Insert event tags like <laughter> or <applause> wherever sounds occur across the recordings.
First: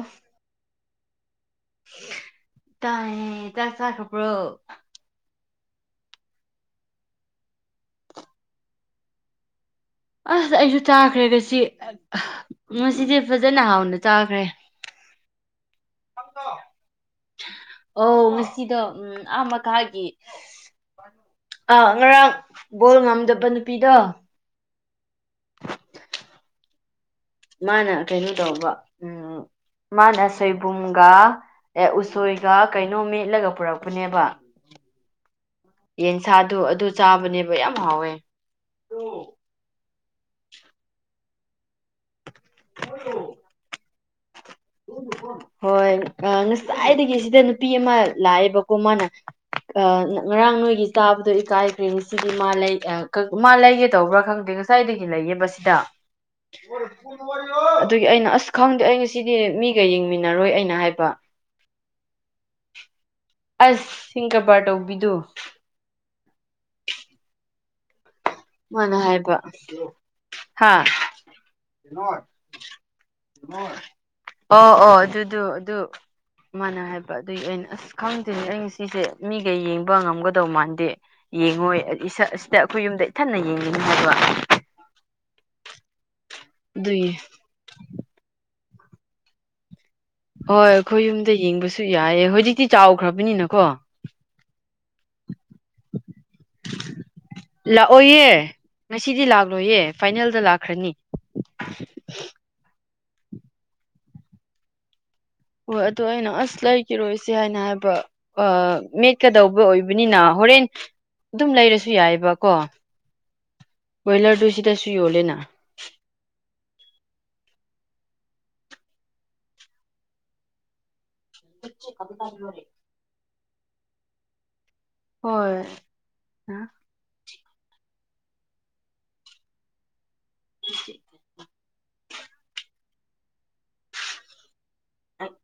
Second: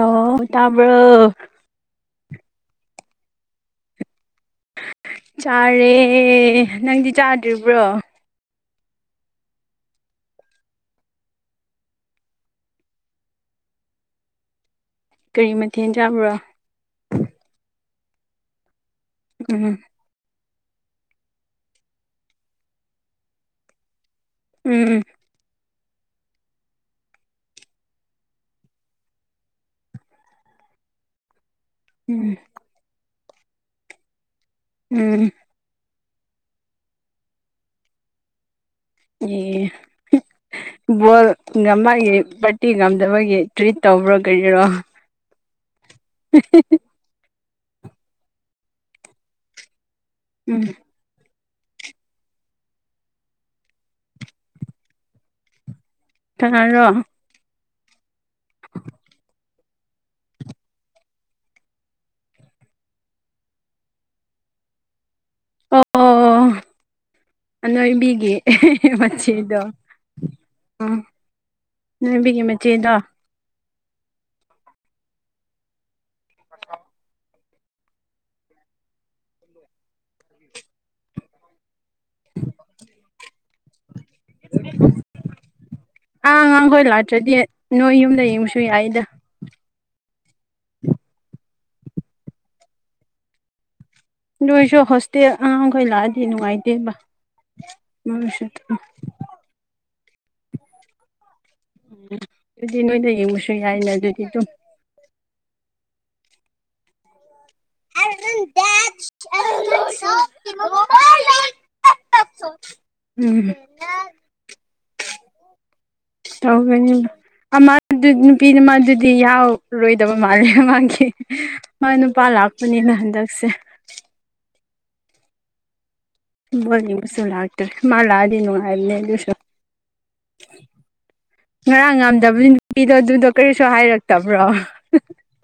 ꯑꯣ ꯇꯥꯕ ꯇꯥꯏꯌꯦꯦ ꯆ ꯆꯥ ꯈꯄ꯭ꯔꯣ ꯆꯥꯔꯦ ꯅꯪꯗꯤ ꯆꯥꯗ꯭ꯔꯤꯕ꯭ꯔꯣ ꯑꯁ ꯑꯩꯁꯨ ꯇꯥꯈ꯭ꯔꯦꯒ ꯁꯤ ꯉꯁꯤꯗꯤꯦ ꯐꯖꯅ ꯍꯥꯎꯅ ꯆꯥꯈ꯭ꯔꯦ ꯀꯔꯤ ꯃꯊꯦꯜ ꯆꯥꯕ꯭ꯔꯣ ꯑ ꯉꯁꯤꯗ ꯎꯝ ꯑꯥ ꯎꯝ ꯃꯈꯥꯒꯤ ꯑꯥ ꯉꯔꯥꯡ ꯕꯣꯜ ꯉꯝꯗꯕ ꯅꯨꯄꯤꯗꯣ ꯎꯝ ꯃꯥꯅ ꯀꯩꯅꯣ ꯇꯧꯕ ꯎꯝ ꯃꯥꯅ ꯁꯣꯏꯕꯨꯝꯒ ꯑꯦ ꯎꯝ ꯎꯁꯣꯏꯒ ꯀꯩꯅꯣ ꯃꯦꯠꯂꯒ ꯄꯨꯔꯛꯄꯅꯦꯕ ꯎꯝ ꯌꯦꯟꯁꯥꯗꯨ ꯑꯗꯨ ꯆꯥꯕꯅꯦꯕ ꯌꯥꯝ ꯍꯥꯎꯋꯦ ꯕꯣꯜ ꯉꯝꯃꯛꯒꯤ ꯥꯔꯇꯤ ꯉꯝꯗꯕꯒꯤ ꯇ꯭ꯔꯤꯠ ꯇꯧꯕ꯭ꯔꯣ ꯀꯔꯤꯔꯣ ꯍꯣꯏ ꯑ ꯀꯥꯏꯏꯗꯒꯤ ꯁꯤꯗ ꯅꯨꯄꯤ ꯑꯃ ꯂꯥꯛꯑꯦꯕꯀꯣ ꯃꯥꯅ ꯑ ꯉꯔꯥꯡ ꯎꯝ ꯅꯣꯏꯒꯤ ꯇꯥꯕꯗꯣ ꯏꯀꯥꯏꯈ꯭ꯔꯦꯅꯦ ꯁꯤꯗꯤ ꯃꯥ ꯂꯩ ꯃꯥ ꯂꯩꯒꯦ ꯇꯧꯕ꯭ꯔꯥ ꯈꯪꯗꯦ ꯉꯁꯥꯏꯗꯒꯤ ꯂꯩꯌꯦꯕ ꯁꯤꯗ ꯀꯅꯥꯔꯣ ꯑꯗꯨꯒꯤ ꯑꯩꯅ ꯑꯁ ꯈꯪꯗꯦ ꯑꯩꯅ ꯁꯤ ꯁꯤ ꯃꯤꯒ ꯌꯦꯡꯃꯤꯟꯅꯔꯣꯏ ꯑꯩꯅ ꯍꯥꯏꯕ ꯑꯁ ꯁꯤꯡ ꯀꯕꯥꯔ ꯇꯧꯕꯤꯗꯨꯣ ꯑꯣ ꯑꯣ ꯑꯅꯣꯏꯕꯤꯒꯤ ꯑꯦ ꯃꯥꯅ ꯍꯥꯏꯕ ꯃꯆꯦꯗꯣ ꯍꯥ ꯎꯝ ꯂꯣꯏꯕꯤꯒꯤ ꯃꯆꯦꯗꯣ ꯑꯣ ꯑꯣ ꯑꯣ ꯑꯗꯨꯗꯣ ꯑꯗꯨ ꯃꯥꯅ ꯍꯥꯏꯕ ꯑꯗꯨꯒꯤ ꯑ ꯑꯣꯏꯅ ꯑꯁ ꯈꯪꯗꯣꯏꯅꯦ ꯑꯩꯩꯅ ꯁꯤꯁꯦ ꯃꯤꯒ ꯌꯦꯡꯕ ꯉꯝꯒꯗꯧ ꯃꯥꯟꯗꯦ ꯌꯦꯡꯉꯣꯏ ꯏꯁ ꯑꯁꯤꯗ ꯑꯩꯈꯣꯏ ꯌꯨꯝꯗ ꯏꯊꯟꯅ ꯌꯦꯡꯉꯤꯅꯤ ꯍꯥꯏꯕ ꯑꯥ ꯑꯉꯥꯡꯈꯣꯏ ꯑꯗꯨꯒꯤ ꯂꯥꯛꯇ꯭ꯔꯗꯤ ꯅꯣꯏ ꯌꯨꯝꯗ ꯌꯦꯡꯕꯁꯨ ꯌꯥꯏꯗ ꯍꯣꯏ ꯑꯩꯈꯣꯏ ꯌꯨꯝꯗ ꯌꯦꯡꯕꯁꯨ ꯌꯥꯏꯑꯦ ꯍꯧꯖꯤꯛꯇꯤ ꯆꯥꯎꯈ꯭ꯔꯕꯅꯤꯅꯀꯣ ꯅꯣꯏꯁꯨ ꯍꯣꯁꯇꯦꯜ ꯑꯉꯥꯡꯈꯩ ꯂꯥꯛꯑꯗꯤ ꯅꯨꯡꯉꯥꯏꯇꯦꯕ ꯃꯔꯁꯨ ꯁꯤꯗꯤ ꯂꯥꯛꯂꯣꯏꯌꯦ ꯐꯥꯏꯅꯦꯜꯗ ꯂꯥꯛꯈ꯭ꯔꯅꯤ꯫ ꯎ ꯑꯗꯨꯗꯤ ꯅꯣꯏꯗ ꯌꯦꯡꯕꯁꯨ ꯌꯥꯏꯅꯦ ꯑꯗꯨꯗꯤ ꯑꯗꯨꯝ꯫ ꯍꯣꯏ ꯑꯗꯣ ꯑꯩꯅ ꯑꯁ ꯂꯩꯈꯤꯔꯣꯏꯁꯦ ꯍꯥꯏꯅ ꯍꯥꯏꯕ ꯕ ꯃꯦꯠꯀꯗꯧꯕ ꯑꯣꯏꯕꯅꯤꯅ ꯍꯣꯔꯦꯟ ꯑꯗꯨꯝ ꯂꯩꯔꯁꯨ ꯌꯥꯏꯑꯕꯀꯣ ꯎꯝ ꯕꯣꯏꯂꯔꯗꯨ ꯁꯤꯗꯁꯨ ꯌꯣꯜꯂꯦꯅ꯫ ꯇꯧꯒꯅꯤ ꯅꯨꯄꯤꯅ ꯃꯥꯗꯨꯗꯤ ꯌꯥꯎꯔꯣꯏꯗꯕ ꯃꯥꯜꯂꯦ ꯃꯃꯥꯡꯒꯤ ꯃꯥꯏ ꯅꯨꯄꯥ ꯂꯥꯛꯄꯅꯤꯅ ꯍꯟꯗꯛꯁꯦ꯫ ꯍꯣꯏ꯫ ꯕꯣꯜ ꯌꯦꯡꯕꯁꯨ ꯂꯛꯇꯦ ꯃꯥ ꯂꯛꯑꯗꯤ ꯅꯨꯡꯉꯥꯏꯕꯅꯦ ꯑꯗꯨꯁꯣ ꯉꯔꯥꯡ ꯉꯝꯗꯕ ꯅꯨꯄꯤꯗꯣ ꯑꯗꯨꯗꯣ ꯀꯔꯤꯁꯨ ꯍꯥꯏꯔꯛꯇꯕ꯭ꯔꯣ꯫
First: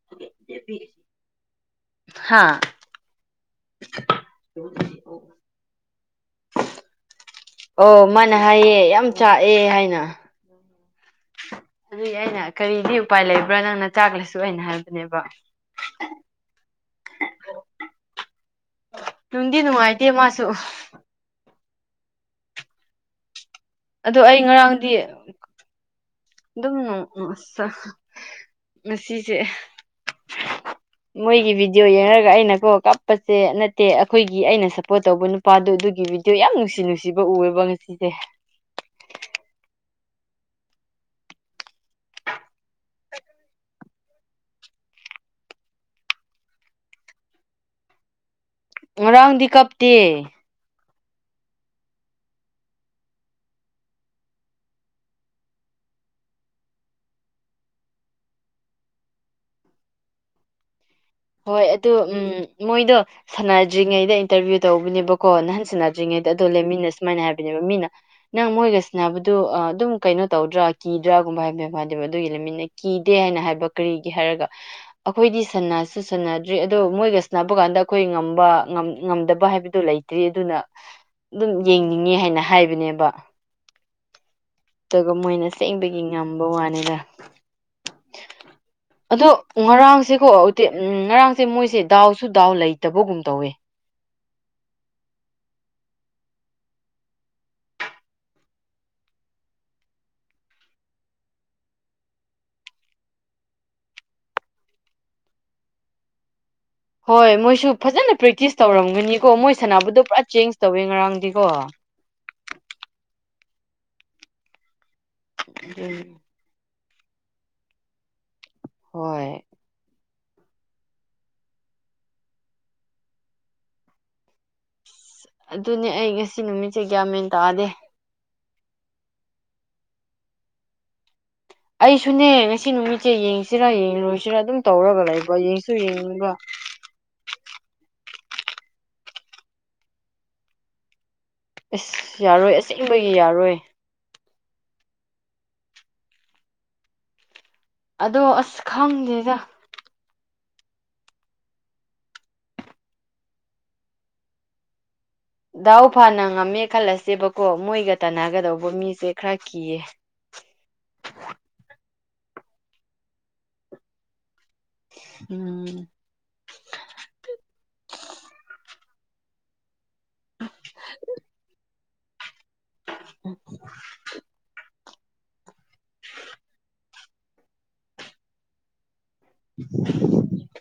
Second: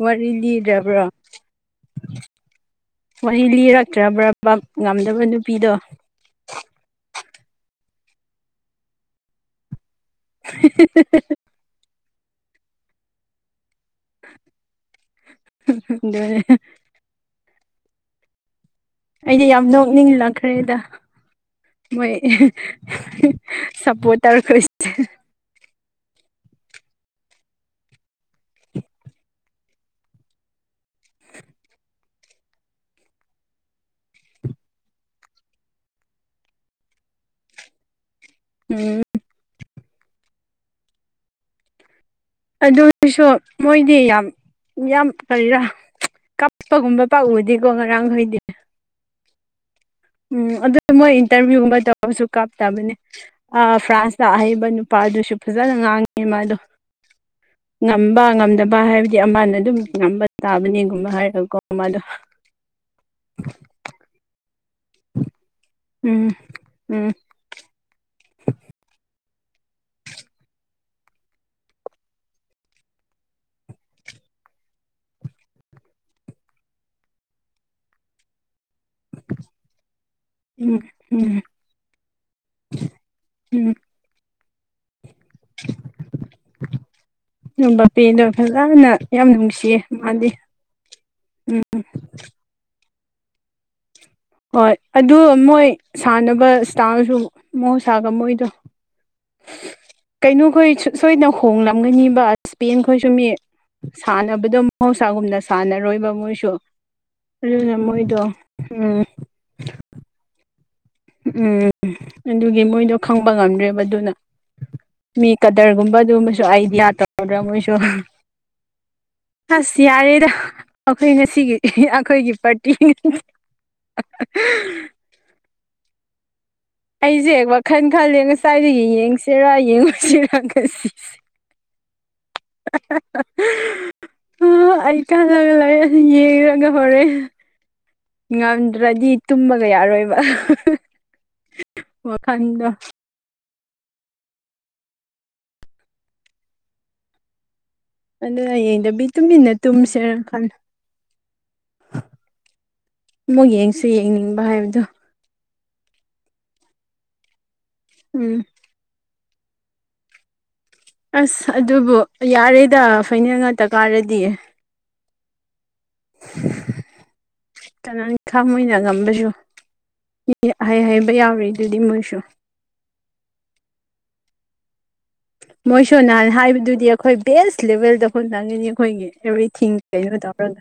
ꯋꯥꯔꯤ ꯂꯤꯗ꯭ꯔꯕ꯭ꯔꯣ꯫ ꯍꯥ ꯋꯥꯔꯤ ꯂꯤꯔꯛꯇ꯭ꯔꯕ꯭ꯔ ꯉꯝꯗꯕ ꯅꯨꯄꯤꯗꯣ꯫ ꯑꯣ ꯃꯥꯅ ꯍꯥꯏꯌꯦ ꯌꯥꯝ ꯆꯥꯛꯑꯦ ꯍꯥꯏꯅ꯫ <unintelligible> ꯑꯗꯨꯏ ꯑꯩꯅ ꯀꯔꯤꯗꯤ ꯎꯄꯥꯏ ꯂꯩꯕ꯭ꯔꯥ ꯅꯪꯅ ꯆꯥꯛꯂꯁꯨ ꯍꯣꯏꯔꯦꯟ ꯍꯥꯏꯔꯛꯀꯅꯦꯕ ꯑꯗꯨꯅꯦ ꯑꯩꯗꯤ ꯅꯨꯡꯗꯤ ꯌꯥꯝ ꯅꯨꯡꯉꯥꯏꯇꯦ ꯃꯥꯁꯨ ꯅꯣꯛꯅꯤꯡꯂꯛꯈ꯭ꯔꯦꯗ ꯃꯣꯏ <unintelligible> ꯑꯗꯣ ꯑꯩ ꯁꯞꯄꯣꯔꯇꯔꯈꯣꯏꯁꯦ ꯉꯔꯥꯡꯗꯤ꯫ ꯑꯗꯨꯝ <unintelligible> ꯉꯁꯤꯁꯦ ꯃꯣꯏꯒꯤ ꯚꯤꯗꯤꯑꯣ ꯌꯦꯡꯉꯔꯒ ꯑꯩꯅ ꯀꯣ ꯀꯞꯄꯁꯦ ꯅꯠꯇꯦ ꯑꯩꯈꯣꯏꯒꯤ ꯑꯩꯅ ꯁꯞꯄꯣꯔꯠ ꯇꯧꯕ ꯅꯨ ꯅꯨꯄꯥꯗꯣ ꯑꯗꯨꯒꯤ ꯚꯗꯤꯑꯣ ꯌꯥꯝ ꯅꯨꯡꯁꯤ ꯅꯨꯡꯁꯤꯕ ꯎꯑꯦꯕ ꯉꯁꯤ꫰ ꯎꯝ꯫ ꯑꯗꯨꯁꯨ ꯃꯣꯏꯗꯤ ꯌꯥꯝ ꯌꯥꯝ ꯀꯔꯤꯔꯥ ꯀꯥꯞꯄꯒꯨꯝꯕ ꯄꯥꯎꯗꯤꯀꯣ ꯉꯔꯥꯡꯈꯣꯏꯗꯤ ꯉꯔꯪꯗꯤ ꯀꯞꯇ꯫ ꯎꯝ ꯑꯗꯨ ꯃꯣꯏ ꯏꯟꯇꯔꯚꯤꯌꯨꯒꯨꯝꯕ ꯇꯧꯔꯁꯨ ꯀꯥꯞꯇꯕꯅꯦ꯫ ꯑ ꯐ꯭ꯔꯥꯟꯁꯇ ꯑꯍꯩꯕ ꯅꯨꯄꯥ ꯑꯗꯨꯁꯨ ꯐꯖꯅ ꯉꯥꯡꯉꯤ ꯃꯥꯗꯨ꯫ ꯉꯝꯕ ꯉꯝꯗꯕ ꯍꯥꯏꯕꯗꯤ ꯑꯃꯅ ꯑꯗꯨꯝ ꯉꯝꯕ ꯇꯥꯕꯅꯤꯒꯨꯝꯕ ꯍꯥꯏꯔ ꯍꯣꯏ ꯑꯗꯨ ꯎꯝ ꯃꯣꯏꯗꯣ ꯁꯥꯟꯅꯗ꯭ꯔꯤꯉꯩꯗ ꯏꯟꯇꯚꯤꯌꯨ ꯇꯧꯕꯅꯦꯕꯀꯣ ꯅꯍꯥꯟ ꯁꯥꯟꯅ ꯇꯗ꯭ꯔꯤꯉꯩꯗ ꯎꯝ ꯑꯗꯨ ꯂꯦꯃꯤꯟꯅ ꯎꯝ ꯁꯨꯃꯥꯏꯅ ꯍꯥꯏꯕꯅꯦꯕ ꯃꯤꯅ ꯅꯪ ꯃꯣꯏꯒꯁꯅꯕꯗꯨ ꯑꯗꯨꯝ ꯀꯩꯅꯣ ꯇꯧꯗ꯭ꯔꯥ ꯀꯤꯗ꯭ꯔꯥꯒꯨꯝꯕ ꯍꯥꯏꯕꯅꯦ ꯍꯥꯏꯗꯕ ꯑꯗꯨꯒꯤꯃꯤꯠꯅ ꯀꯤꯗꯦ ꯍꯥꯏꯅ ꯍꯥꯏꯕ ꯀꯔꯤꯒꯤ ꯍꯥꯏꯔꯒ ꯑꯩꯈꯣꯏꯗꯤ ꯁꯅꯥ ꯆꯨꯁꯥꯟꯅꯗ꯭ꯔꯤ ꯑꯗꯣ ꯃꯣꯏꯒ ꯁꯥꯟꯅꯕ ꯀꯥꯟꯗ ꯑꯩꯈꯣꯏ ꯉꯝꯕ ꯉꯝꯗꯕ ꯍꯥꯏꯕꯗꯣ ꯂꯩꯇ꯭ꯔꯤ ꯑꯗꯨꯅ ꯎꯝ ꯎꯝ ꯑꯗꯨꯝ ꯌꯦꯡꯅꯤꯡꯉꯦ ꯍꯥꯏꯅ ꯍꯥꯏꯕꯅꯦꯕ꯫ ꯎꯝ꯫ ꯑꯗꯨꯒ ꯃꯣꯏꯅ ꯁꯦꯡꯕꯒꯤ ꯉꯝꯕ ꯋꯥꯅꯤꯗ꯫ ꯑꯦꯝ ꯕꯥꯄꯦꯗꯨ ꯐꯖꯅ ꯌꯥꯝ ꯅꯨꯡꯁꯤꯌꯦ꯫ ꯁꯤꯀꯣ ꯃꯥꯗꯤ ꯎꯇꯦ ꯉꯔꯥꯡꯁꯦ ꯎꯝ ꯃꯣꯏꯁꯦ ꯗꯥꯎꯁꯨ ꯗꯥꯎ ꯂꯩꯇꯕꯒꯨꯝ ꯇꯧꯋꯦ꯫ ꯍꯣꯏ ꯑꯗꯨ ꯃꯣꯏ ꯁꯥꯟꯅꯕ ꯏꯁꯇꯥꯔꯁꯨ ꯃꯍꯧꯁꯥꯒ ꯃꯣꯏꯗꯣ꯫ ꯀꯩꯅꯣꯈꯣꯏ ꯁꯣꯏꯗꯅ ꯍꯣꯡꯂꯝꯒꯅꯤꯕ ꯏꯁꯄꯦꯟ ꯈꯣꯏ ꯁꯨ ꯃꯤ꯫ ꯁꯥꯟꯅꯕꯗꯣ ꯃꯍꯧꯁꯥꯒꯨꯝꯅ ꯁꯥꯟꯅꯔꯣꯏꯕ ꯃꯣꯏꯁꯨ꯫ ꯍꯣꯏ ꯃꯣꯏꯁꯨ ꯑꯗꯨꯅ ꯐꯖꯅ ꯃꯣꯏꯗꯣ ꯄ꯭ꯔꯦꯛꯇꯤꯁ ꯎꯝ ꯇꯧꯔꯝꯒꯅꯤꯀꯣ ꯃꯣꯏ ꯁꯅꯥꯕꯨꯗꯣ ꯄꯨꯔꯥ ꯆꯦꯟꯖ ꯇꯧꯋꯦ ꯉꯔꯥꯡꯗꯤꯀꯣ꯫ ꯎꯝ ꯑꯗꯨꯒꯤ ꯃꯣꯏꯗꯣ ꯈꯪꯕ ꯉꯝꯗ꯭ꯔꯦꯕ ꯑꯗꯨꯅ ꯃꯤ ꯀꯗꯔꯒꯨꯝꯕ ꯎꯝ ꯑꯗꯨꯕ ꯁꯨ ꯑꯥꯏꯗꯤꯌꯥ ꯇꯧꯗ꯭ꯔꯥ ꯃꯣꯏꯁꯨ꯫ ꯍꯣꯏ꯫ ꯑꯁ ꯌꯥꯔꯦꯗ ꯑꯩꯈꯣꯏ ꯉꯁꯤꯒꯤ ꯑꯩꯈꯣꯏꯒꯤ ꯄꯥꯔꯇꯤ꫰꫰ <unintelligible> ꯑꯗꯨꯅꯦ ꯑꯩ ꯉꯁꯤ ꯅꯨꯃꯤꯠ ꯑꯩꯁꯦ ꯋꯥꯈꯜ ꯈꯜꯂꯤꯅꯤ ꯉꯁꯥꯏꯗꯒꯤ ꯌꯦꯡꯁꯤꯔꯥ ꯌꯦꯡꯉꯨꯁꯤꯔ ꯈꯟꯁꯤ꯫ ꯑꯩꯁꯨꯅꯦ ꯉꯁꯤ ꯅꯨꯃꯤꯠꯁꯦ ꯌꯦꯡꯁꯤꯔꯥ ꯌꯦꯡꯇꯣꯏꯁꯤꯔꯥ ꯑꯗꯨꯝ ꯇꯧꯔꯒ ꯂꯩꯕ ꯌꯦꯡꯁꯨ ꯌꯦꯡꯅꯤꯡꯕ꯫ ꯐꯔꯦ ꯉꯝꯗ꯭ꯔꯗꯤ ꯇꯨꯝꯃꯒ ꯌꯥꯔꯣꯏꯕ ꯑꯁ ꯌꯥꯔꯣꯏ ꯋꯥꯈꯜꯗꯣ ꯑꯁꯦꯡꯕꯒꯤ ꯌꯥꯔꯣꯏ ꯑꯗꯣ ꯑꯗꯨ ꯑꯁ ꯍꯌꯦꯡꯗꯕꯤ ꯈꯪꯗꯦꯗ ꯇꯨꯃꯤꯟꯅ ꯇꯨꯝꯁꯦꯔ ꯈꯜꯂ ꯑꯃꯨꯛ ꯌꯦꯡꯁꯤ ꯌꯦꯡꯅꯤꯡꯕ ꯍꯥꯏꯕꯗꯣ ꯗꯥꯍꯎ ꯐꯅ ꯉꯝꯃꯦ ꯈꯜꯂꯁꯦꯕꯀꯣ ꯃꯣꯏꯒ ꯎꯝ ꯇꯅꯒꯗꯧꯕ ꯃꯤꯁꯦ ꯈꯔ ꯀꯤꯌꯦ ꯑꯁ ꯑꯗꯨꯕꯨ ꯌꯥꯔꯦꯗ ꯐꯅꯜ ꯉꯥꯛꯇ ꯀꯥꯔꯗꯤꯌꯦ ꯎꯝ ꯀꯅꯥ ꯏꯪ ꯈꯥꯡꯅ ꯉꯝꯕꯁꯨ ꯍꯥꯏꯕ ꯌꯥꯎꯔꯦ ꯑꯗꯨꯗꯤ ꯃꯣꯏꯁꯨ ꯎ ꯃꯣꯏꯁꯨ ꯅꯍꯥꯟ ꯍꯥꯏꯕꯗꯨꯗꯤ ꯑꯩꯈꯣꯏ ꯕꯦꯁ ꯂꯦꯚꯦꯜꯗ ꯑꯩꯈꯣꯏ ꯅꯪꯉꯤꯅꯤ ꯑꯩꯈꯣꯏꯒꯤ ꯑꯦꯕ꯭ꯔꯤꯊꯤꯡ ꯀꯩꯩꯅꯗꯔ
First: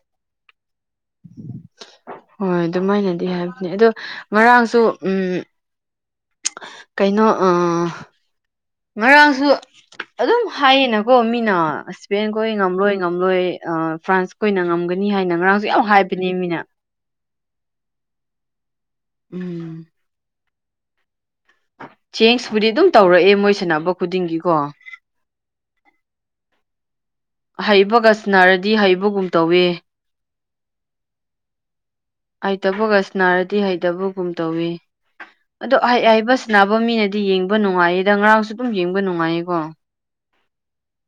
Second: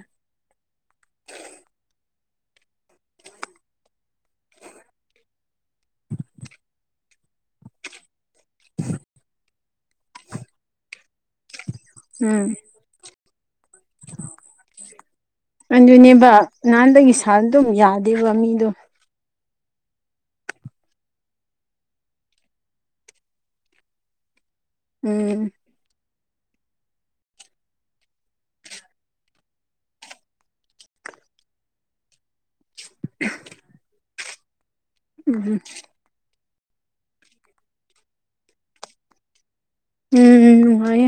ꯍꯣꯏ ꯑꯗꯨꯃꯥꯏꯅꯗꯤ ꯍꯥꯏꯕꯅꯤ ꯑꯗꯣ ꯉꯔꯥꯡꯁꯨ ꯎꯝ ꯀꯩꯅꯣ ꯉꯔꯥꯡꯁꯨ ꯑꯗꯨꯝ ꯍꯥꯏꯌꯦꯅꯀꯣ ꯃꯤꯅ ꯍꯁꯕꯦꯟ ꯀꯣ ꯎꯝ ꯉꯝꯂꯣꯏ ꯉꯝꯂꯣꯏ ꯑ ꯐ꯭ꯔꯥꯟꯁ ꯀ ꯑꯣꯏꯅ ꯉꯝꯒꯅꯤ ꯍꯥꯏꯅ ꯉꯔꯥꯡꯁꯨ ꯌꯥꯝ ꯍꯥꯏꯕꯅꯦ ꯃꯤꯅ ꯅꯥꯟ ꯑꯗꯨꯝ ꯌꯥꯗꯦꯕ ꯃꯤꯗꯣ ꯎꯝ ꯆꯦꯡꯁꯄꯨꯗꯤ ꯑꯗꯨꯝ ꯇꯧꯔꯛꯑꯦ ꯃꯣꯏ ꯁꯥꯟꯅꯕ ꯈꯨꯗꯤꯡꯒꯤꯀꯣ ꯎꯝ ꯍꯩꯕꯒ ꯁꯤꯟꯅꯔꯗꯤ ꯍꯩꯕꯒꯨꯝ ꯇꯧꯋꯦ ꯍꯩꯇꯕꯒꯁ ꯅꯥꯔꯗꯤ ꯍꯩꯇꯕꯒꯨꯝ ꯇꯧꯋ ꯎꯝ ꯑꯗꯣ ꯍꯥꯏꯕ ꯅꯕ ꯃꯤꯅꯗꯤ ꯌꯦꯡꯕ ꯅꯨꯡꯉꯥꯏꯌꯦꯗ ꯉꯔꯥꯡꯁꯨ ꯑꯗꯨꯝ ꯌꯦꯡꯕ ꯅꯨꯡꯉꯥꯏꯌꯦꯀꯣ ꯎꯝ ꯎꯝ ꯅꯨꯡꯉꯩ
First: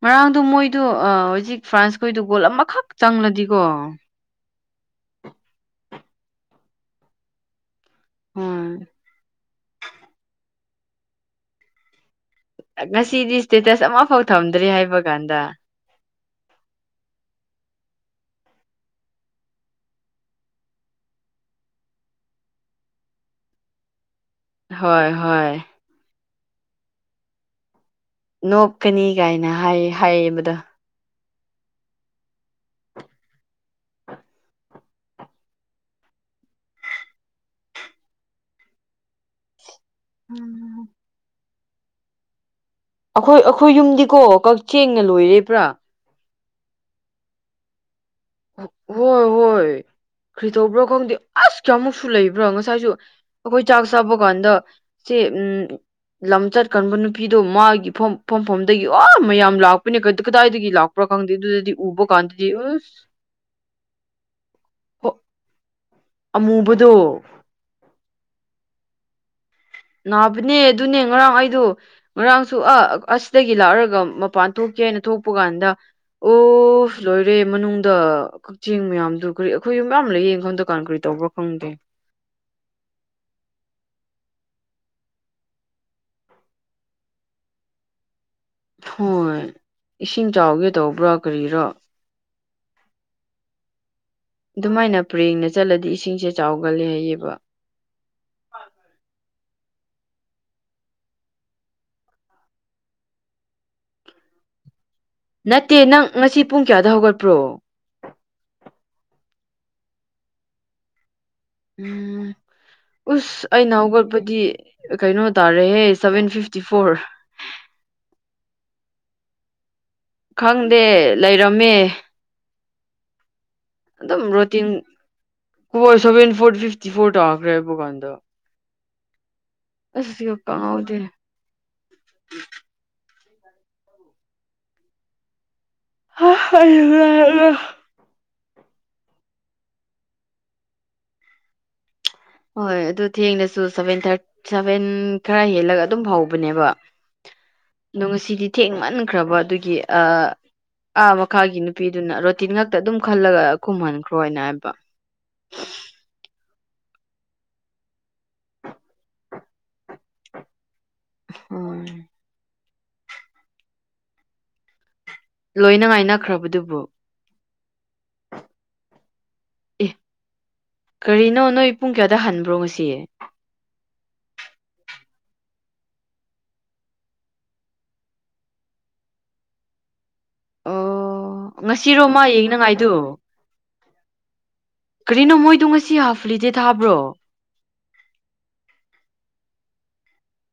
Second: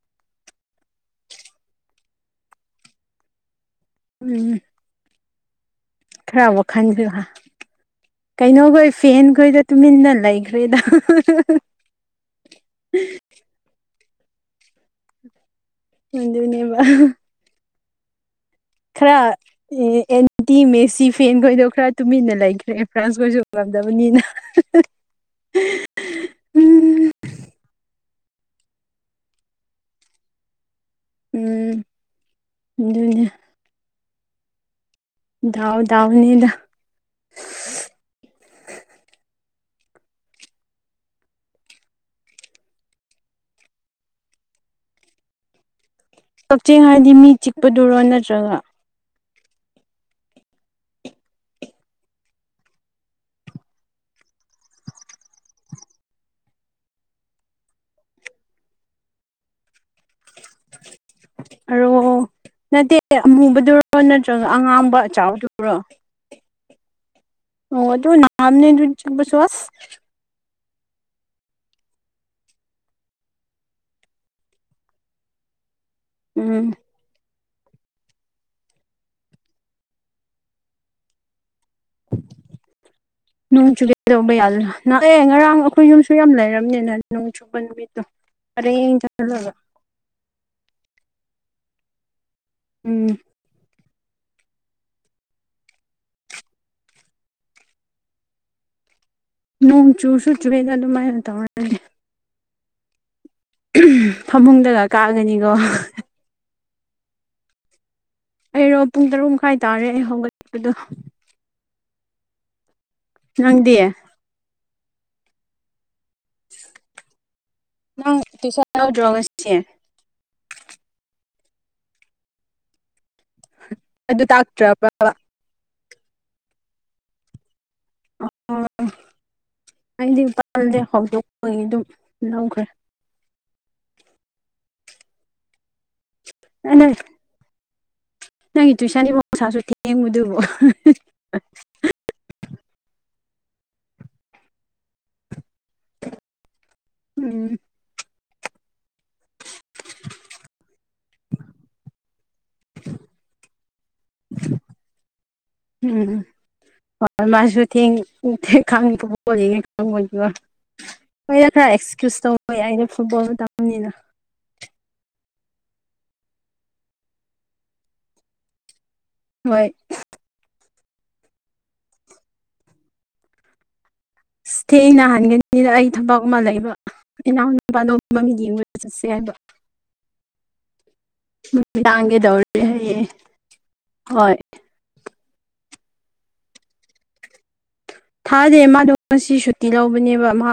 ꯉꯔꯥꯡꯗꯨ ꯃꯣꯏꯗꯨ ꯍꯧꯖꯤꯛ ꯐ꯭ꯔꯥꯟꯁꯈꯣꯏꯗꯨ ꯒꯣꯜ ꯑꯃꯈꯛ ꯆꯪꯂꯗꯤꯀꯣ ꯎꯝ ꯈꯔ ꯋꯥꯈꯟꯁꯨ ꯎꯝ ꯀꯩꯅꯣꯈꯣꯏ ꯐꯦꯟꯈꯣꯏꯗ ꯇꯨꯃꯤꯟꯅ ꯂꯩ ꯐꯔꯤꯗ ꯉꯁꯤꯗꯤ ꯏꯁꯇꯦꯇꯁ ꯑꯃꯐꯥꯎ ꯊꯝꯗ꯭ꯔꯦ ꯍꯥꯏꯕ ꯀꯥꯟꯗ ꯍꯗꯨꯅꯦꯕ ꯈꯔ ꯑꯦ ꯑꯦꯟꯇꯤ ꯃꯦꯁꯤ ꯐꯦꯟꯈꯣꯏꯗꯣ ꯈꯔ ꯇꯨꯃꯤꯟꯅ ꯂꯩꯈ꯭ꯔꯦ ꯑꯦ ꯐ꯭ꯔꯥꯟꯁ ꯈꯣꯏꯁꯨ ꯉꯝꯗꯕꯅꯤꯅ ꯍꯣꯏ ꯍꯣꯏ ꯎꯝ ꯅꯣꯛꯞꯀꯅꯤ ꯀꯥꯏꯅ ꯍꯥꯏ ꯍꯥꯏꯌꯦꯕꯗ ꯎꯝꯖꯗꯤ ꯗꯥꯎ ꯗꯥꯎꯅꯤꯗ ꯎꯝ ꯑꯩꯈꯣꯏ ꯑꯩꯈꯣꯏ ꯌꯨꯝꯗꯤꯀꯣ ꯀꯛꯆꯦꯡꯅ ꯂꯣꯏꯔꯦꯕ꯭ꯔꯥ ꯀꯛꯆꯤꯡ ꯍꯥꯏꯗꯤ ꯃꯤ ꯆꯤꯛꯄꯗꯨꯔꯣ ꯅꯠꯇ꯭ꯔꯒ ꯍꯣꯏ ꯍꯣꯏ ꯈ꯭ꯔꯤ ꯇꯧꯕ꯭ꯔꯣ ꯈꯪꯗꯦ ꯑꯁ ꯀꯌꯥꯃꯨꯛꯁꯨ ꯂꯩꯕ꯭ꯔꯥ ꯉꯁꯥꯏꯁꯨ ꯈꯣꯏ ꯆꯥꯛ ꯆꯕ ꯀꯟꯗ ꯁꯤ ꯎꯝ ꯂꯝ ꯆꯠꯀꯟꯕ ꯅꯨꯄꯤꯗꯣ ꯃꯥꯒꯤꯐꯝ ꯐꯐꯝꯐꯝꯗꯒꯤ ꯑꯣ ꯃꯌꯥꯝ ꯂꯥꯛꯄꯅꯦ ꯀꯗꯥꯏꯗꯒꯤ ꯂꯥꯛ ꯎ ꯈꯪ ꯑꯗꯨꯗꯨꯗꯤ ꯎꯕꯣ ꯀꯥꯟ ꯑꯦ ꯑꯃꯨꯕꯗꯨꯔꯣ ꯅꯠꯇ꯭ꯔꯒ ꯑꯉꯥꯡꯕ ꯑꯆꯥꯎꯗꯨꯔꯣ ꯀꯗꯨ ꯑꯣ ꯑꯗꯨ ꯅꯝꯅꯤꯗꯨ ꯆ ꯁꯋꯥꯁ ꯅꯥꯕꯅꯦ ꯑꯗꯨꯅꯦ ꯉꯔꯥꯡ ꯑꯩꯗꯣ ꯉꯔꯥꯡꯁꯨ ꯑ ꯑꯁꯤꯗꯒꯤ ꯂꯥꯛꯑꯔꯒ ꯃꯄꯥꯟ ꯊꯣꯛꯀꯦ ꯍꯥꯏꯅ ꯊꯣꯛꯄ ꯀꯥꯟꯗ ꯎꯝ ꯑꯣ ꯂꯣꯏꯔꯦ ꯃꯅꯨꯡꯗ ꯀꯛꯆꯤꯡ ꯃꯌꯥꯝꯗꯨ ꯀꯔꯤ ꯑꯩꯈꯣꯏꯁꯨ ꯃꯌꯥꯝ ꯑꯃ ꯂꯩꯌꯦꯡ ꯈꯪꯗꯀꯥꯟ ꯀꯔꯤ ꯇꯧꯕ꯭ꯔꯥ ꯈꯪꯗꯦ <inaudible> ꯅꯣꯡ ꯆꯨꯒꯦꯗꯧꯕ ꯌꯥ ꯅ ꯑꯦ ꯉꯔꯥꯡ ꯑꯩꯈꯣꯏ ꯌꯨꯝꯁꯨ ꯌꯥꯝ ꯂꯩꯔꯝꯅꯤꯅ ꯅꯣꯡ ꯆꯨꯄꯟ <unintelligible> ꯍꯣꯏ ꯏꯁꯤꯡ ꯆꯥꯎꯒꯦ ꯇꯧꯕ꯭ꯔꯥ ꯀꯔꯤꯔꯣ ꯎꯝ ꯑꯗꯨꯃꯥꯏꯅ ꯄꯔꯦꯡꯅ ꯆꯠꯂꯗꯤ ꯏꯁꯤꯡꯁꯦ ꯆꯥꯎꯒꯜꯂꯦ ꯍꯥꯏꯌꯦꯕ ꯅꯣꯡ ꯆꯨꯁꯨ ꯆꯨꯔꯦ ꯑꯗꯨꯃꯥꯏꯅ ꯇꯧꯔꯒ ꯐꯃꯨꯡꯗꯒ ꯀꯥꯒꯅꯤꯀꯣ ꯅꯠꯇꯦ ꯅꯪ ꯉꯁꯤ ꯄꯨꯡ ꯀꯌꯥꯗ ꯍꯧꯒꯠꯄ꯭ꯔꯣ ꯑꯩꯔꯣ ꯄꯨꯡ ꯇꯔꯨꯛ ꯃꯈꯥꯏ ꯇꯥꯔꯦ ꯑꯩ ꯍꯧꯒꯠꯄꯗꯣ ꯎꯝ ꯎꯁ ꯅꯪꯗꯤ ꯑꯩꯅ ꯍꯧꯒꯠꯄꯗꯤ ꯀꯩꯅꯣ ꯇꯥꯔꯦꯍꯦ ꯁꯕꯦꯟ ꯐꯤꯐꯇꯤ ꯐꯣꯔ ꯅꯪ ꯇꯨꯏꯁꯟ ꯇꯧꯗ꯭ꯔꯣ ꯉꯁꯤ ꯈꯪꯗꯦ ꯂꯩꯔꯝꯃꯦ ꯑꯗꯨꯝ ꯑꯗꯨ ꯔꯣꯇꯤꯟ ꯇꯥꯛꯇ꯭ꯔꯕ꯭ꯔꯕ call seven four fifty four ꯇꯥꯈ꯭ꯔꯦ <unintelligible> ꯑꯣ ꯑꯁ ꯑꯩꯗꯤ ꯁꯤꯒ ꯄꯜꯗꯦ ꯀꯥꯎꯍꯧꯗꯦ ꯍꯧꯗꯣꯛꯄꯒꯤ ꯑꯗꯨꯝ ꯂꯧꯈ꯭ꯔꯦ <inaudible> ꯅꯪ <unintelligible> ꯅꯪꯒꯤ ꯇꯨꯏꯁꯟꯗꯤꯐ ꯃꯁꯥꯁꯨ ꯊꯦꯡꯕꯨꯗꯨꯕꯣ ꯍꯣꯏ ꯑꯗꯨ ꯊꯦꯡꯅꯁꯨ ꯁꯚꯦꯟ ꯊꯔ ꯁꯚꯦꯟ ꯈꯔ ꯍꯦꯜꯂꯒ ꯑꯗꯨꯝ ꯍꯧꯕꯅꯦꯕ ꯎꯝ ꯑꯗꯣ ꯉꯁꯤꯗꯤ ꯊꯦꯡꯃꯟꯈ꯭ꯔꯕ ꯑꯗꯨꯒꯤ ꯑ ꯑꯥ ꯃꯈꯥꯒꯤ ꯅꯨꯄꯤꯗꯨꯅ ꯔꯣꯇꯤꯟ ꯉꯛꯇ ꯑꯗꯨꯝ ꯈꯜꯂꯒ ꯈꯨꯝꯍꯟꯈ꯭ꯔꯣꯅ ꯍꯥꯏꯕ <inaudible> ꯎꯝ ꯍꯣꯏ ꯃꯥꯁꯨ ꯊꯦꯡ ꯈꯥꯡ <unintelligible> <unintelligible> ꯐꯨꯠꯕꯣꯜ ꯃꯇꯝꯅꯤꯅ ꯂꯣꯏꯅ ꯉꯥꯏꯅꯈ꯭ꯔꯕꯗꯨꯕꯨ ꯍꯣꯏ ꯑꯦ ꯀꯔꯤꯅꯣ ꯅꯣꯏ ꯄꯨꯡ ꯀꯌꯥꯗ ꯍꯟꯕ꯭ꯔꯣ ꯉꯁꯤ ꯑꯁ ꯊꯦꯡꯅ ꯍꯟꯒꯅꯤꯗ ꯑꯩ ꯊꯥꯕꯛ ꯑꯃ ꯂꯩꯕ ꯏꯅꯥꯎ ꯅꯨꯄꯥꯗꯣ ꯃꯃꯤꯠ ꯌꯦꯡꯕ ꯆꯠꯁꯦ ꯍꯥꯏꯕ ꯑꯣ ꯃꯤꯠ ꯉꯁꯤꯔꯣ ꯇꯥꯡꯒꯦ ꯃꯥ ꯇꯧꯔꯦ ꯌꯦꯡꯅꯕꯍꯥꯏꯗꯨ ꯍꯥꯏꯌꯦ ꯍꯣꯏ ꯀꯔꯤꯅꯣ ꯃꯣꯏꯗꯣ ꯉꯁꯤ ꯍꯥꯞꯐ ꯍꯣꯂꯤꯗꯦ ꯊꯥꯕ꯭ꯔꯣ ꯊꯥꯗꯦ ꯃꯥꯗꯣ ꯉꯁꯤ ꯁꯨꯇꯤ ꯂꯧꯕꯅꯦꯕ ꯃꯥ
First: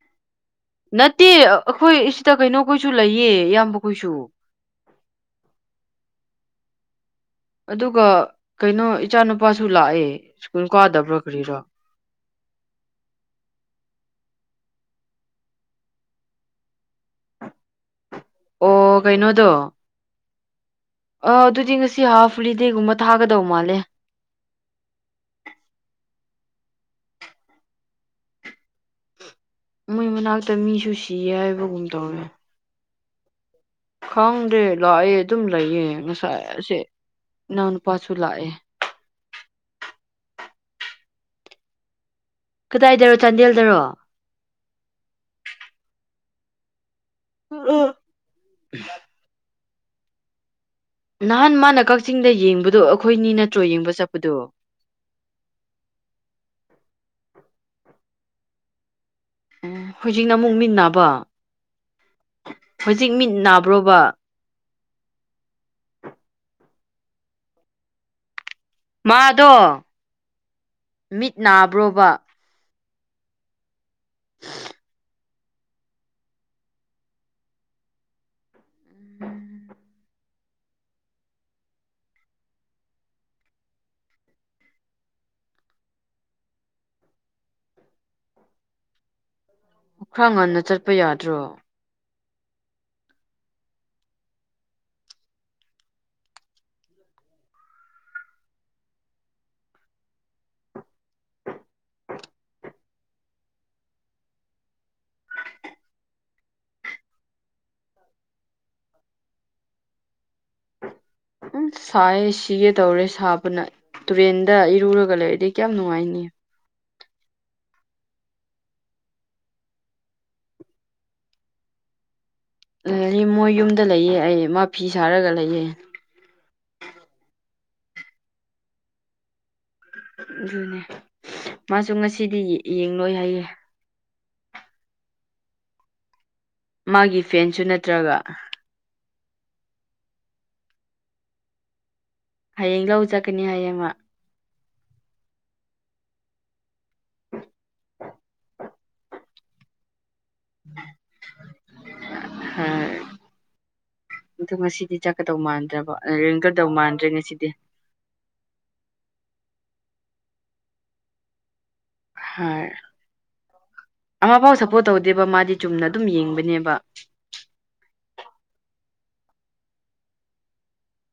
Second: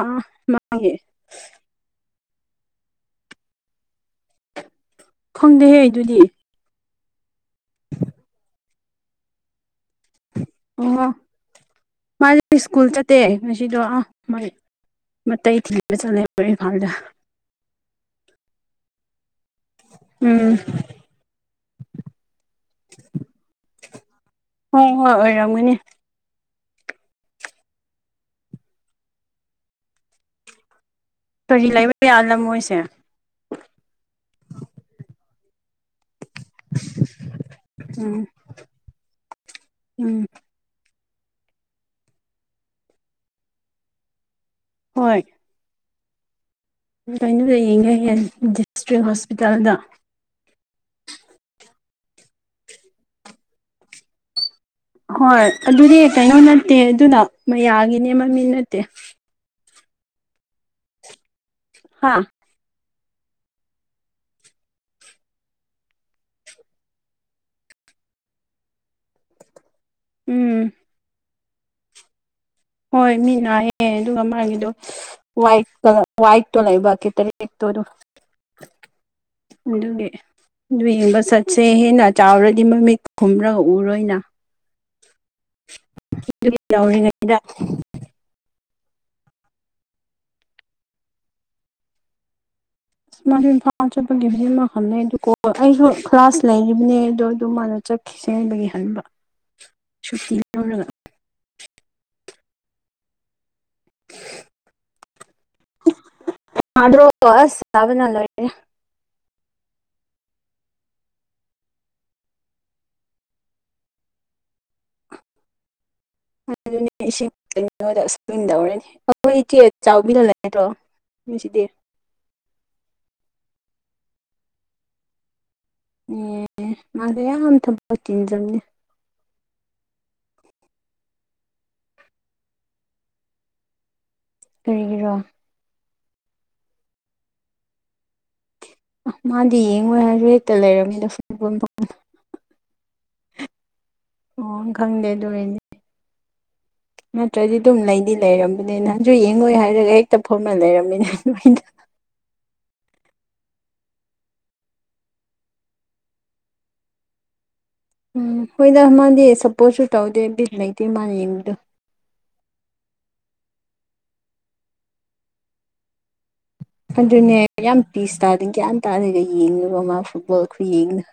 ꯃꯥ ꯅꯠꯇꯦ ꯑꯩꯈꯣꯏ ꯁꯤꯗ ꯀꯩꯅꯣꯈꯣꯏꯁꯨ ꯂꯩꯌꯦ ꯏꯌꯥꯝꯕ ꯈꯣꯏꯁꯨ ꯐꯪꯗꯦꯍꯦ ꯑꯗꯨꯗꯤ ꯑꯗꯨꯒ ꯀꯩꯅꯣ ꯏꯆꯥ ꯅꯨꯨꯄꯥꯁꯨ ꯂꯥꯛꯑꯦ ꯁ꯭ꯀꯨꯜ ꯑꯣ ꯀꯥꯗꯕ꯭ꯔꯥ ꯀꯥꯔꯤꯔꯥ ꯃꯥꯗꯤ ꯁ꯭ꯀꯨꯜ ꯆꯠꯇꯦ ꯉꯁꯤꯗꯣ ꯑꯥ ꯃꯥ ꯃꯇꯩ ꯊꯤꯟꯕ ꯇꯠꯂꯦ <unintelligible> ꯑꯣ ꯀꯩꯅꯣꯗꯣ ꯎꯝ ꯑ ꯑꯗꯨꯗꯤ ꯉꯁꯤ ꯍꯥꯐ ꯍꯣꯂꯤꯗꯦꯒꯨꯝꯕ ꯊꯥꯒꯗꯧ ꯃꯥꯜꯂꯦ ꯍꯣꯏ ꯍꯣꯏ ꯑꯣꯏꯔꯝꯒꯅꯤ ꯃꯣꯏ ꯃꯅꯥꯛꯇ ꯃꯤꯁꯨ ꯁꯤꯌꯦ ꯀꯔꯤ ꯍꯥꯏꯕꯒꯨꯝ ꯂꯩꯕ ꯇꯧꯋꯦ ꯌꯥꯜꯂ ꯃꯣꯏꯁꯦ ꯈꯪꯗꯦ ꯂꯥꯛꯑꯦ ꯑꯗꯨꯝ ꯂꯩꯌꯦ ꯉꯁꯥꯏ ꯑꯁꯦ ꯏꯅꯥꯎꯅꯨꯄꯥꯁꯨ ꯎꯝ ꯂꯥꯛꯑꯦ ꯎꯝ ꯀꯗꯥꯏꯗꯔꯣ ꯆꯥꯟꯗꯦꯜꯗꯔꯣ ꯍꯣꯏ <unintelligible> ꯗꯤꯁꯇ꯭ꯔꯤꯛ ꯍꯣꯁꯄꯤꯇꯥꯜꯗꯥ ꯅꯍꯥꯟ ꯃꯥꯅ ꯀꯛꯆꯤꯡꯗ ꯌꯦꯡꯕꯗꯣ ꯑꯩꯈꯣꯏꯅꯤ ꯅꯠꯇ꯭ꯔꯣ ꯌꯦꯡꯕ ꯆꯠꯄꯗꯣ ꯍꯣꯏ ꯑꯗꯨꯗꯤ ꯀꯩꯅꯣ ꯅꯠꯇꯦ ꯑꯗꯨꯅ ꯃꯌꯥꯒꯤꯅꯦ ꯃꯃꯤꯠ ꯅꯠꯇꯦ ꯎꯝ ꯍꯧꯖꯤꯛꯅ ꯑꯃꯨꯛ ꯃꯤꯠ ꯅꯥꯕ ꯍꯥꯥ ꯍꯧꯖꯤꯛ ꯃꯤꯠ ꯅꯥꯕ꯭ꯔꯣꯕꯥ ꯃꯥꯗꯣ ꯎꯝ ꯃꯤꯠ ꯅꯥꯕ꯭ꯔꯣꯕ ꯍꯣꯏ ꯃꯤꯅ ꯍꯥꯏꯌꯦ ꯑꯗꯨꯒ ꯃꯥꯏꯃꯤꯠꯗꯣ ꯋꯥꯏꯠ ꯀ‌ ꯋꯥꯏꯠ ꯇꯣ ꯂꯩꯕ ꯀꯦ ꯇꯔꯦꯠ ꯇꯣ ꯑꯗꯨꯒ <unintelligible> ꯑꯗꯨꯒꯤ ꯑꯗꯨ ꯌꯦꯡꯕ ꯆꯠꯁꯦ ꯍꯥꯏꯅ ꯆꯥꯎꯔꯗꯤ ꯃꯃꯤꯠ ꯈꯨꯝꯔꯒ ꯎꯔꯣꯏꯅ ꯂꯧꯔꯤꯉꯩꯗ <unintelligible> ꯈꯔ ꯉꯟꯅ ꯆꯠꯄ ꯌꯥꯗ꯭ꯔꯣ ꯃꯥꯗꯤ ꯏꯝꯐꯥꯜ ꯆꯠꯄꯒꯤ ꯃꯤ ꯑꯃ ꯍꯜꯂꯦ <unintelligible> ꯑꯗꯨ ꯑꯩꯁꯨ ꯀ꯭ꯂꯥꯁ ꯂꯩꯔꯤꯕꯕꯅꯦ ꯑꯗꯣ ꯑꯗꯨ ꯃꯥꯅ ꯆꯠꯈꯤ ꯁꯦꯡꯕꯒꯤ ꯍꯟꯕ ꯁꯨꯛꯇꯤ ꯂꯧꯔꯒ <unintelligible> ꯎꯝ ꯁꯥꯏ ꯁꯤꯒꯦ ꯇꯧꯔꯦ ꯁꯥꯕꯅ ꯇꯨꯔꯦꯟꯗ ꯏꯔꯨꯔꯥꯒ ꯂꯩꯔꯗꯤ ꯀꯌꯥꯝ ꯅꯨꯡꯉꯥꯏꯅꯤ <unintelligible> ꯑꯩꯈꯣꯏ ꯏꯆꯦ ꯆꯥꯎꯕꯤꯗꯣ ꯂꯩꯇ꯭ꯔꯣ ꯁꯤꯗꯦ <unintelligible> ꯂꯩꯌ‌ꯦ ꯃꯣꯏ ꯌꯨꯝꯗ ꯂꯩꯌꯦ ꯑꯩ ꯃꯥ ꯐꯤ ꯁꯥꯔꯒ ꯂꯩꯌꯦ ꯑꯦ ꯃꯥꯗꯤ ꯌꯥꯝ <unintelligible> ꯑꯗꯨꯅꯦꯕ ꯃꯥꯁꯨ ꯉꯁꯤꯗꯤ ꯌꯦꯡ ꯉꯣꯏ ꯍꯥꯏꯌꯦ ꯀꯔꯤꯒꯤꯔꯥ ꯃꯥꯒꯤ ꯐꯦꯟꯁꯨ ꯅꯠꯇ꯭ꯔꯥꯒ ꯃꯥꯗꯤ ꯌꯦꯡꯉꯣꯏ ꯍꯥꯏꯔꯦ ꯍꯦꯛꯇꯥ ꯂꯩꯔꯝꯃꯤꯗ <unintelligible> ꯍꯌꯦꯡ ꯂꯧ ꯆꯠꯀꯅꯤ ꯍꯥꯏꯌꯦ ꯃꯥ ꯑꯣ ꯈꯪꯗꯦ ꯑꯗꯨ ꯑꯣꯏꯗꯤ ꯅꯠꯇ꯭ꯔꯗꯤ ꯑꯗꯨꯝ ꯂꯩꯗꯤ ꯂꯩꯔꯝꯕꯅꯤ ꯅꯍꯥꯟꯁꯨ ꯌꯦꯡꯉꯣꯏ ꯍꯥꯏꯔꯒ ꯍꯦꯛꯇ ꯐꯝꯔ ꯂꯩꯔꯝꯃꯤꯅꯦ ꯑꯗꯨꯃꯥꯏꯅ <unintelligible> <unintelligible> ꯑꯗꯣ ꯉꯁꯤꯗꯤ ꯆꯠꯀꯗꯧ ꯃꯥꯟꯗ꯭ꯔꯕ ꯌ‌ꯦꯡꯒꯗꯧ ꯃꯥꯟꯗ꯭ꯔꯦ ꯉꯁꯤꯗꯤ ꯎꯝ ꯍꯣꯏꯗ ꯃꯥꯗꯤ ꯁꯞꯄꯣꯔꯠꯁꯨ ꯇꯧꯗꯦ ꯕꯤꯠ ꯂꯩꯇꯦ ꯃꯥꯅ ꯌꯦꯡꯕꯗꯨ ꯍꯣꯏ ꯑꯃ ꯐꯥꯎ ꯁꯞꯄꯣꯔꯠ ꯇꯧꯗꯦꯕ ꯃꯥꯗꯤ ꯆꯨꯝꯅ ꯑꯗꯨꯝ ꯌꯦꯡꯕꯅꯦꯕ ꯑꯗꯨꯅꯦ ꯌꯥꯝ ꯄꯤꯁ <unintelligible> ꯇꯥꯗꯅ ꯒ꯭ꯌꯥꯟ ꯇꯥꯅꯒ ꯌꯦꯡꯉꯦꯕ ꯃꯥ ꯐꯨꯠꯕꯣꯜ ꯈꯨ ꯌꯦꯡꯗꯣ